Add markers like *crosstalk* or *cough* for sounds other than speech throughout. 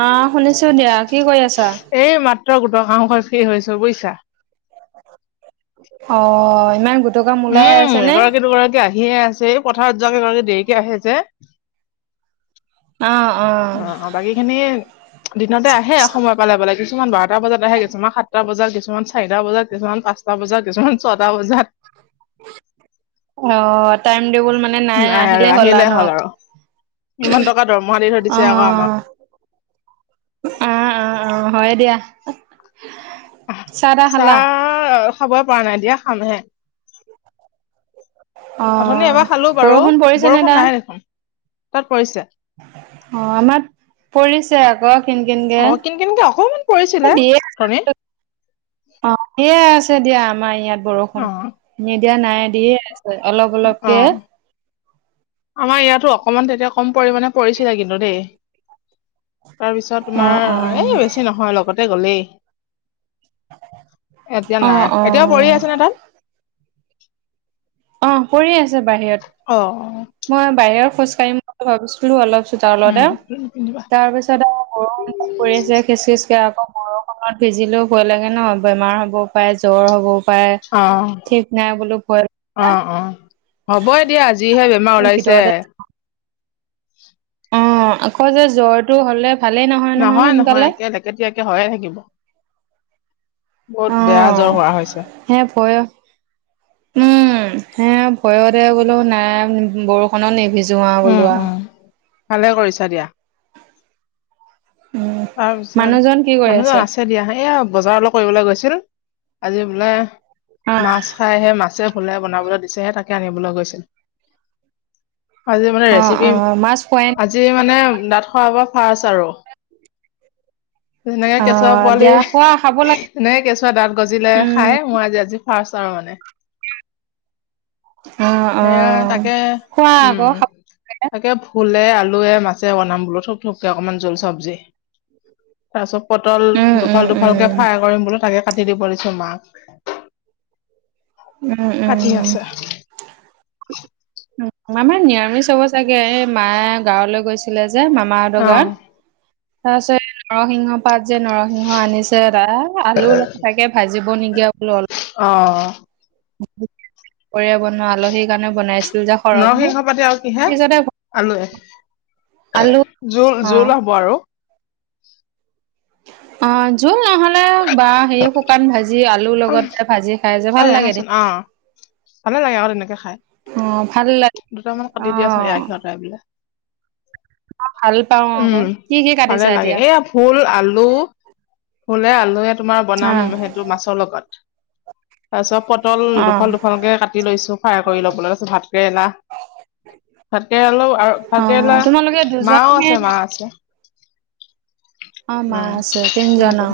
অ', শুনিছো দিয়া কি কৰি আছা? এই মাত্ৰ গোটৰ কাম কৰি ফ্ৰী হৈছোঁ বুজিছা। অ' ইমান গোট উম এগৰাকী দুগৰাকী আহিয়ে আছে। এই পথাৰত যোৱ এগৰাকী দেৰিকে আহে যে অ', অ' অ' বাকী খিনি দিনতে আহে সময় পালে পালে কিছুমান বাৰটা বজাত আহে। কিছুমান সাতটা বজাত কিছুমান চাৰিটা বজাত কিছুমান পাঁচটা বজাত কিছুমান ছটা বজাত। অ' টাইম টেবুল মানে নাই আৰু আহিলেই হ'ল আৰু, ইমান টকা দৰমহা দি থৈ অ দিছে আকৌ আমাক অ', অ', অ' হয় দিয়া। চাহ তাহ খালা চাহ খাবই পৰা নাই দিয়া খাম হে অ অথনি এবাৰ খালো বাৰু, বৰষুণ পৰিছে নে বৰষুণ তাত নাই দেখোন তাত পৰিছে অ' আমাৰ ইয়াত পৰিছে আকৌ। কিন কিনকে অ' কিন কিনকে অকমান এ পৰিছিলে, দিয়ে আছে ওথনি। অ' পৰিয়ে আছে দিয়া আমাৰ ইয়াত। অ বৰষুণ, এৰি দিয়া নাই দিয়ে আছে অলপ অলপকে অ আমাৰ ইয়াতো অকমান তেতিয়া কম পৰিমাণে পৰিছিলে কিন্তু দেই তাৰপিছত অ অ তোমাৰ এই বেছি নহয় লগতে গলেই। এতিয়া অ নাই। অ এতিয়াও পৰি আছে নে তাত অ' পৰি আছে বাহিৰত। অ', অ' মই বাহিৰত খোজ কাঢ়িম বুলি ভাবিছিলো অলপ চোতলতে। উম পিন্ধিবা তাৰপিছত আৰু বৰষুন পৰি আছে খিচ খিচ কে আকৌ বৰষুনত ভিজিলেও ভয় লাগে ন, বেমাৰ হ'বও পাৰে জ্বৰ হ'বও পাৰে অ ঠিক নাই বোলোঁ অ', অ', হ'ব এ দিয়া যিহে বেমাৰ ওলাইছে। ভিতৰতে অ' আকৌ যে জ্বৰটো হলে ভালেই নহয় নহয় সোনকালে। কেতিয়াকে হয়ে থাকিব বহুত অ বেয়া জ্বৰ হোৱা হৈছে। হে ভয়, উম' হে ভয়তে বোলো নাই বৰষুণ বৰষুণত নিভিজো উম বোলো আৰু উম ভালে কৰিছা দিয়া। উম মানুহজন কি তাৰপিছত কৰি মানুহজন আছে দিয়া এইয়া বজাৰ অলপ কৰিবলৈ গৈছিল আজি বোলে অ মাছ। খাই হে মাছে ভুলে বনাবলৈ দিছে তাকে আনিবলৈ গৈছিল। আজি মানে অ অ ৰেচিপি, মাছ খোৱাই আজি মানে দাত শৰা পৰা ফাৰ্ষ্ট আৰু সেনেকে অ কেঁচুৱা পোৱালি দিয়া খোৱা খাব লাগে সেনেকে কেঁচুদাত গজিলে উম খাই মই আজি আজি ফাৰ্ষ্ট আৰু মানে অ অ সেইয়াই তাকে খোৱা উম আকৌ খাব লাগে তাকে ফুলে আলুৱে মাছে বনাম বোলো থুপ থুপকে অকনমান জোল চব্জি *inaudible* তাৰপিছত পটল উম উম দুফাল দুফালকে উম ফ্ৰাই কৰিম বোলো তাকে কাটি দিব দিছো মাক। উম কাটি উম আছে আমাৰ ম নিৰামিষব চাগে এই মায়ে গাঁৱলৈ গৈছিলে যে মামা মাহ অ দগাৰ, তাৰপিছত নৰসিংহ পাত যে নৰসিংহ আনিছে এদাল আলু অল তাকে ভাজিব নিগিয়া বোলো অলপ। অ',। পৰিয়া বনোৱা আলহীৰ কাৰণেও বনাইছে। নৰসিংহ পাতি আৰু কিহে আলুৱে? আলু অ জোল-জোল হ'ব আৰু। অ', জোল নহলে বা হে শুকান ভাজি। আজি আলুৰ লগত ভাজি খাই যে অ ভাল লাগে আহাচোন দেখ অ ভালে লাগে আৰু তেনেকে খাই অ', ভাল লাগ দুটামান কাটি দিয়াচোন, এৰাই খোৱা নাই বোলে। মই ভাল পাওঁ আকৌ। কি কি কাটিছো এতিয়া? ফুল আলু, ফুলে আলুৱে তোমাৰ বনাম অ', সেইটো মাছৰ লগত। তাৰপিছত পটল অ', দুফাল দুফালকে কাটি লৈছো, ফ্ৰাই কৰি ল'বলৈ, ভাত কেৰেলা। ভতেৰেলাও আৰু অ', ভতেৰেলা তোমালোকে দুজন মাঁও নে আছে মাঁ আছে। অ মাঁ উম আছে তিনি জন তিনিজন অ',।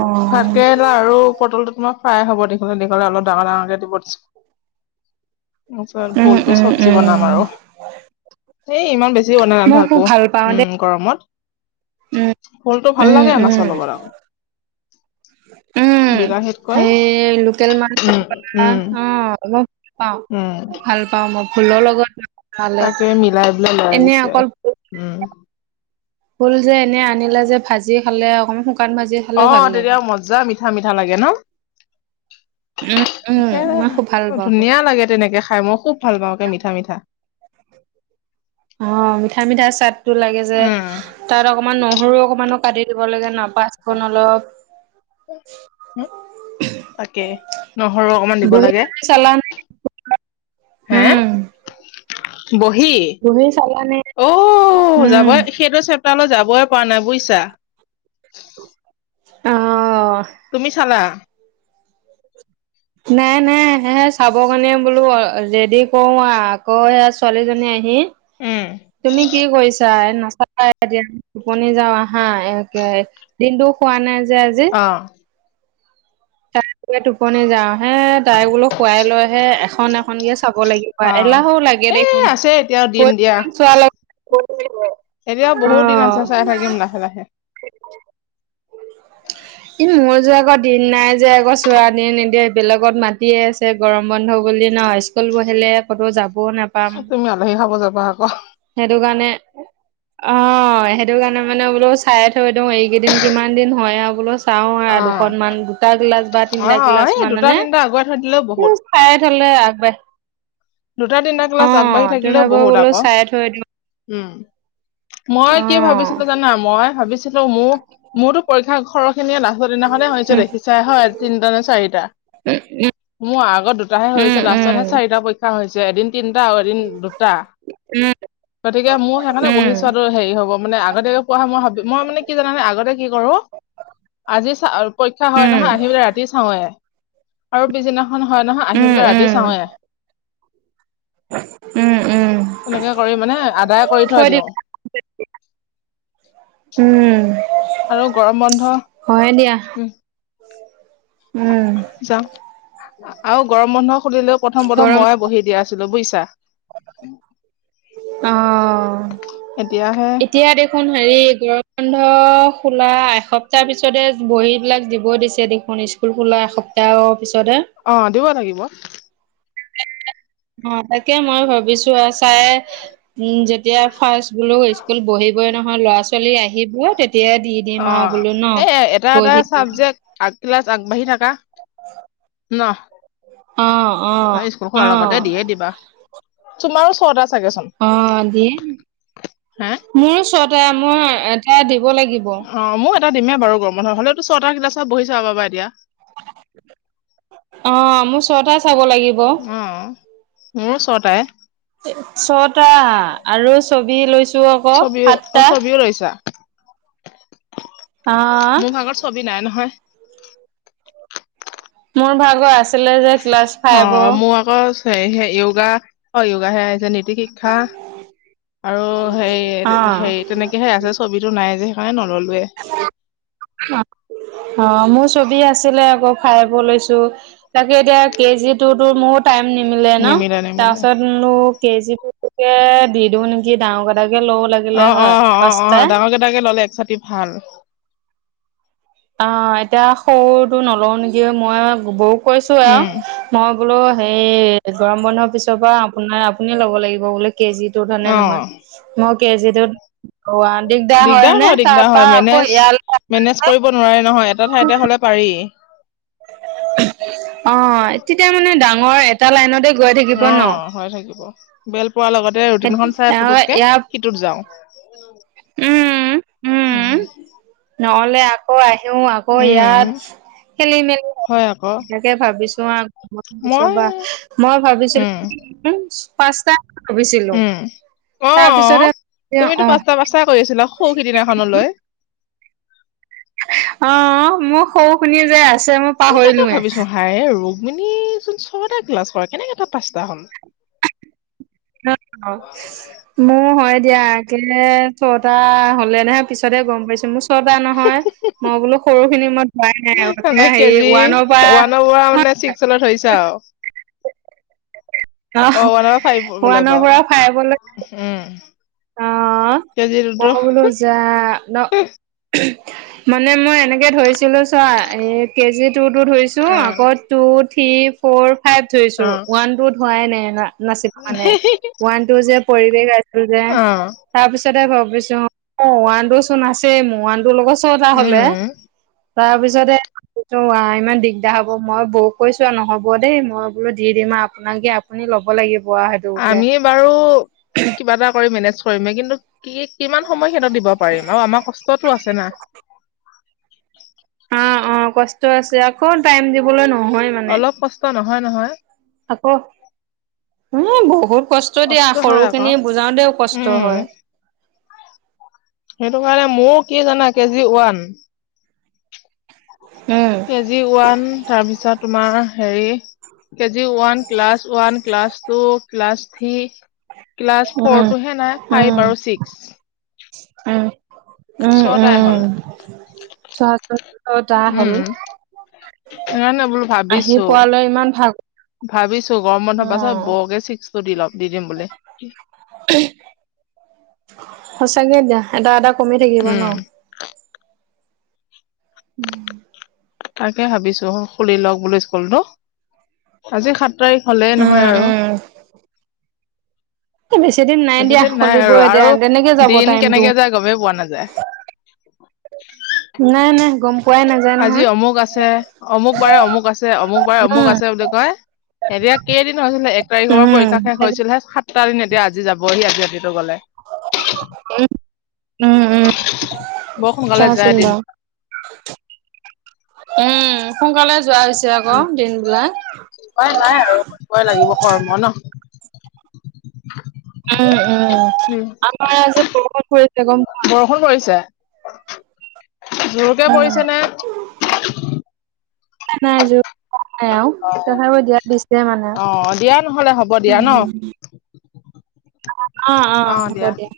অ', ভাতকেৰেলা আৰু পটলটো তোমাৰ ফ্ৰাই হ'ব, দীঘলে-দীঘলে অলপ ডাঙৰ-ডাঙৰকে দিব দিছো। তাৰপিছত উম, ভুলতো উম, চব্জি বনাম উম। আৰু। সেই ইমান বেছি বনায় মই খুব নাথাকো। ভাল পাওঁ দেই উম। গৰমত, উম, ফুলতটো ভাল উম, লাগে উম, মাছৰ লগত আকৌ। উম। বিলাহীত কৈ সেই লোকেল মানুহৰ অ', মই ভ পা উম ভাল। পাওঁ মই ভোলৰ লগত। বনালে তাকে মিলাই পেলাই লৈ এনে আহিছে, অকল ভোল উম। ভোল যে এনে আনিলে যে, ভাজি খালে অকমান শুকান ভাজি। খালেও ভাল অ', লাগে। তেতিয়া মজা মিঠা-মিঠা লাগে ন। উম, উম, একে মই খুব ভাল পাওঁ খুব। ধুনীয়া লাগে, তেনেকে খাই মই খুব ভাল পাওঁ একে মিঠা-মিঠা। অ', মিঠা মিঠা চাট টো লাগে যে, উম। তাত অকমান নহৰু অকমানো কাটি দিব লাগে ন পাঁচপোৰন অলপ। তাকে। নহৰু অকমান দিব বহি লাগে। চালানে হে? উম বহি বহি চালানে অ', উম যাব সেইটো চ তালৈ যাবই পৰা নাই বুইছা। অ'। তুমি চালা? নাই নাই, সেই চাব কাৰণে বোলো ৰেডি কৰো, আকৌ সেয়া ছোৱালীজনী আহি উম, তুমি কি কৰিছা নাচাই তিয়া টোপনি যাও আহা, এ দিনটো শুৱা নাই যে আজি। অ। তাই বোলে টোপনি যাওঁ হে তাই বোলো খুৱাই লৈহে এখন এখন কে চাব লাগিব অ', এলাহো লাগে এই দেখোন আছে এতিয়াও দিন দিয়া। চোৱাৰ লগত এতিয়াও বহুত দিন আছে অ'। চাই থাকিম লাহে লাহে। ই মোৰ যোৱা আকৌ দিন নাই। যে আকৌ ছোৱালীয়ে নিদিয়ে, বেলেগত মাতিয়ে আছে গৰম বন্ধ বুলি ন স্কুল বহিলে ক'তো যাবও নাপ তুমি আলহী খাব যাবা আকৌ। সেইটোকাৰনে অ', সেইটো কাৰণে মানে বোলো চাইে থৈ দিওঁ, এইকেইদিন কিমান দিন হয় আৰু বোলো। চাওঁ আৰু অ', দুখননমান দুটা গিলাচ বা তিনটা অ', গিলাচ এই দুটা মানে। তিনটা আগুৱাই থৈ দিলেও বহুত। খায় থ'লে আগবাঢ়ে। দুটা, তিনটা ক্লাছ আগবাঢ়ি থাকিলেও তথাপিও বহুত বোলো আকৌ, চাই থৈ দিওঁ উম। মই অ কি ভাবিছিলো জানা মই ভাবিছিলো মোৰ মোৰতো পৰীক্ষা খৰচ হেসিনি লাষ্টৰ দিনাখনে হৈছে দেখিছাই হয় তিনিটা নে চাৰিটা এ এই মোৰ আগত দুটাহে হৈ হৈছে লাষ্টতহে চাৰিটা পক্ষ হৈছে এদিন তিনটা আৰু এদিন দুটা উম উম গতিকে মোৰ সেইকাৰণে বহিছোৱা দ উম হেৰি হ'ব মানে আগতে পোৱা মই মই মানে কি জানানে আগতে কি কৰো আজি পৰীক্ষা হয় উম নহয় আহিয়ে ৰাতি ৰাতি চাওঁৱয়ে আৰু পিছদিনাখন হয় নহয় আহি উম পেলাই ৰাতি উম চাওঁৱয়ে উম উম তেনেকে কৰি মানে আদায় কৰি থৈ দিওঁ উম আৰু গৰম বন্ধ হয়ে দিয়া উম উম যাওঁ আৰু গৰম বন্ধ খুলিলেও প্ৰথম প্ৰথম গৰম মইয়ে বহি দিয়া আছিলো বুজিছা অ এতিয়াহে এতিয়া দে হেৰি গৰম বন্ধ খোলা এসপ্তাহ পিছতে বহী বিলাক দিব দিছে দেখোন স্কুল স্কুল খোলাৰ এসপ্তাহৰ পিছতহে অ দিব লাগিব অ তাকে মই ভাবিছো চাই উ যেতিয়া ফাস্ট বোলো স্কুল বহিবই নহয় ল'ৰা ছোৱালী আহি অ তেতিয়াই দি দিম অ আৰু বোলো ন এ এটা এটা বহি চাবজেক্ট আগ ক্লাছ আগ বাহি থাকা অ অ ন স্কুল অ খোলাৰ লগতে দিয়ে দিবা তুমাৰো ছটা চাগে চোন অ দিয়ে মোৰ চতায়ে মই এটা দিব লাগিব অ মোৰ এটা দিমেই বাৰু গৰম বন্ধত হলেতো ছটা ক্লাছৰ বহি চাব পাবা এতিয়া অ মোৰ চটায়ে চাব লাগিব অ মোৰো চতায়ে ছটা আৰু ছবি লৈছো আকৌ সাতটা কি লৈছা অ মোৰ ভাগৰ ছবি নাই নহয় মোৰ ভাগৰ আছিলে যে ক্লাছ অ ফাইভৰ মোৰ আকৌ য়োগা অ য়োগ হে আহিছে নীতি শিক্ষা আৰু হে অ হেৰিত তেনেকেহে আছে ছবিটো নাই যে সেইকাৰণে নললোৱে অ অ মোৰ ছবি আছিলে আকৌ ফাইবো লৈছো তাকে এতিয়া কে জি টু টুৰ মোৰো টাইম নিমিলে ন তাৰপাছত কেজিকে দি দিও নেকি ডাঙৰ কটাকে লব লাগে অ অ অ অ অ ডাঙৰকেইটাকে ললে এক চাটি ভাল অ এতিয়া সৰুটো নলওঁ নেকি মই বৌ কৈছো আৰু উম মই বোলো হেই গৰম বন্ধৰ পিছৰ পৰা আপোনাৰ আপুনি ল'ব লাগিব বোলে কেজিত কেউ ফালে অ নহয় মই কেজি তোত অ' দিগদাৰ হয়নে হয় তাৰ দিগদাৰ হয় পৰা আকৌ মেনেজ ইয়ালে মেনেজ কৰিব নোৱাৰে নহয়, এটা ঠাইতে হ'লে পাৰি। অ' তেতিয়া মানে ডাঙৰ এটা লাইনতে গৈ থাকিব ন অ' হৈ থাকিব, বে'ল পৰাৰ লগতে ৰুটিনখন চাই অ পুতুককে ইয়াৰ সিটোত যাওঁ, উম নহ'লে আকৌ আহো আকৌ উম ইয়াত খেলি মেলি হয়। তাকে ভাবিছো আৰু মই মই ভাবিছিলো উম পাঁচটা ভাবিছিলো উম, তাৰপিছতে অ' তুমিতো অ পাঁচটা পাঁচটা কৰি আছিলা সৌ সিদিনাখনলৈ। অ' মোৰ সৰু শুনি যে আছে মোৰ মই তাকে ভাবিছো হাই ৰুক্মিনী চোন ছটা ক্লাছ কৰে, কেনেকে তাই পাঁচটা হ'ল। *unintelligible* মোৰ হয় দিয়া আকে ছটা হ'ল নে নহয় পিছতহে গম পাইছো। মোৰ বা নহয় মই বোলো সৰু খিনি মই ধোৱাই নাই, মানে এ হেৰি ওৱানৰ পৰা লৈ ধৰিছা আৰু অ' ওৱানৰ ফাইভলৈ ওৱানৰ পাও, উম আহ, মই কেজিটোতো বোলো যা ন। মানে মই এনেকে ধৰিছিলো চোৱা, এই কেজি টু টো ধৰিছো, অ আকৌ টু থ্ৰী ফ'ৰ ফাইভ অ ধৰিছো, ওৱান টু ধৰাই নাই ন নাছিল মানে, ওৱান টু যে পৰিৱেশ আছিল যে। অ তাৰ পিছতেহে ভাবিছো, ওৱানটো চোন আছেই মোৰ, ওৱানটোৰ লগত টো এটা হ'লে, উম তাৰপিছতে অ' আই ইমান দিগদাৰ হব, মই বৌ কৈছো আৰু নহ'ব দেই মই বোলো দি দিম আৰু আপোনাকে। আপুনি ল'ব লাগিব আ আমি বাৰু কিবা এটা কৰি মেনেজ কৰিমেই, কিন্তু কি কিমান সময় সিঁহতক দিব পাৰিম, অ' আমাৰ কষ্টতো আছে না। অ' অ' কষ্ট আছে আকৌ, টাইম দিবলৈ নহয় মানে। অলপ কষ্ট নহয় নহয় আকৌ, হু বহুত কষ্ট দিয়া, হয় আকৌ সৰুখিনি বুজাওতেও কষ্ট উম হয়। সেইটো কাৰণে, মোৰ কি জানা কে জি ওৱান উম। কেজি ওৱান, তাৰপিছত তোমাৰ হেৰি KG one, class one. Class two, class three, class উম ফ'ৰটোহে নাই, উম ফাইভ আৰু ছিক্স। উম। উম ছটাই হ'ল। উম ছটা হ'ল। উম সেইকাৰণে বোলো আহি ভাবিছো পোৱালৈ ইমান ভাগ ভাবিছো গৰম অ বন্ধৰ পাছত বৌকে ছিক্সটো দি লম দি দিম বুলি। সঁচাকে দিয়া, এটা এটা কমি থাকিব ন। উম উম। তাকে ভাবিছো খুলি লওক বুলি স্কুল টো, আজি সাত তাৰিখ হলেই উম নহয় আৰু। উম। বেছি দিন নাই বেছি দিয়া, দিন খুলিবই এতিয়া, তেনেকে যাব টাইমটো। যাই গমেই পোৱা নাযায়। নাই নাই গম পোৱাই নাযায় আজি নহয় অমুক আছে অমুক বাৰে অমুক আছে অমুক বাৰে অমুক উম আছে বুলি কয়, এতিয়া কেইদিন হৈছিলে, এক তাৰিখৰ পৰা উম পৰীক্ষা শেষ হৈছিলেহে, সাত টা দিন এতিয়া আজি যাবহি আজি ৰাতিটো গ'লে। বৰ সোনকালে যায় দিন *unintelligible* *inaudible* উম, সোনকালে যোৱা হৈছে আকৌ দিন বিলাক। উপাই নাই আৰু কৰিবই লাগিব কৰ্ম ন। উম উম আমাৰ আজি বৰষুণ পৰিছে গম পোৱা। বৰষুণ পৰিছে জোৰকে অ'। পৰিছে নে? নাই যোৰ *unintelligible* তথাপি দিয়া দিছে মানে। অ দিয়া নহলে হ'ব দিয়া ন অ' অ' হ'ব দিয়া।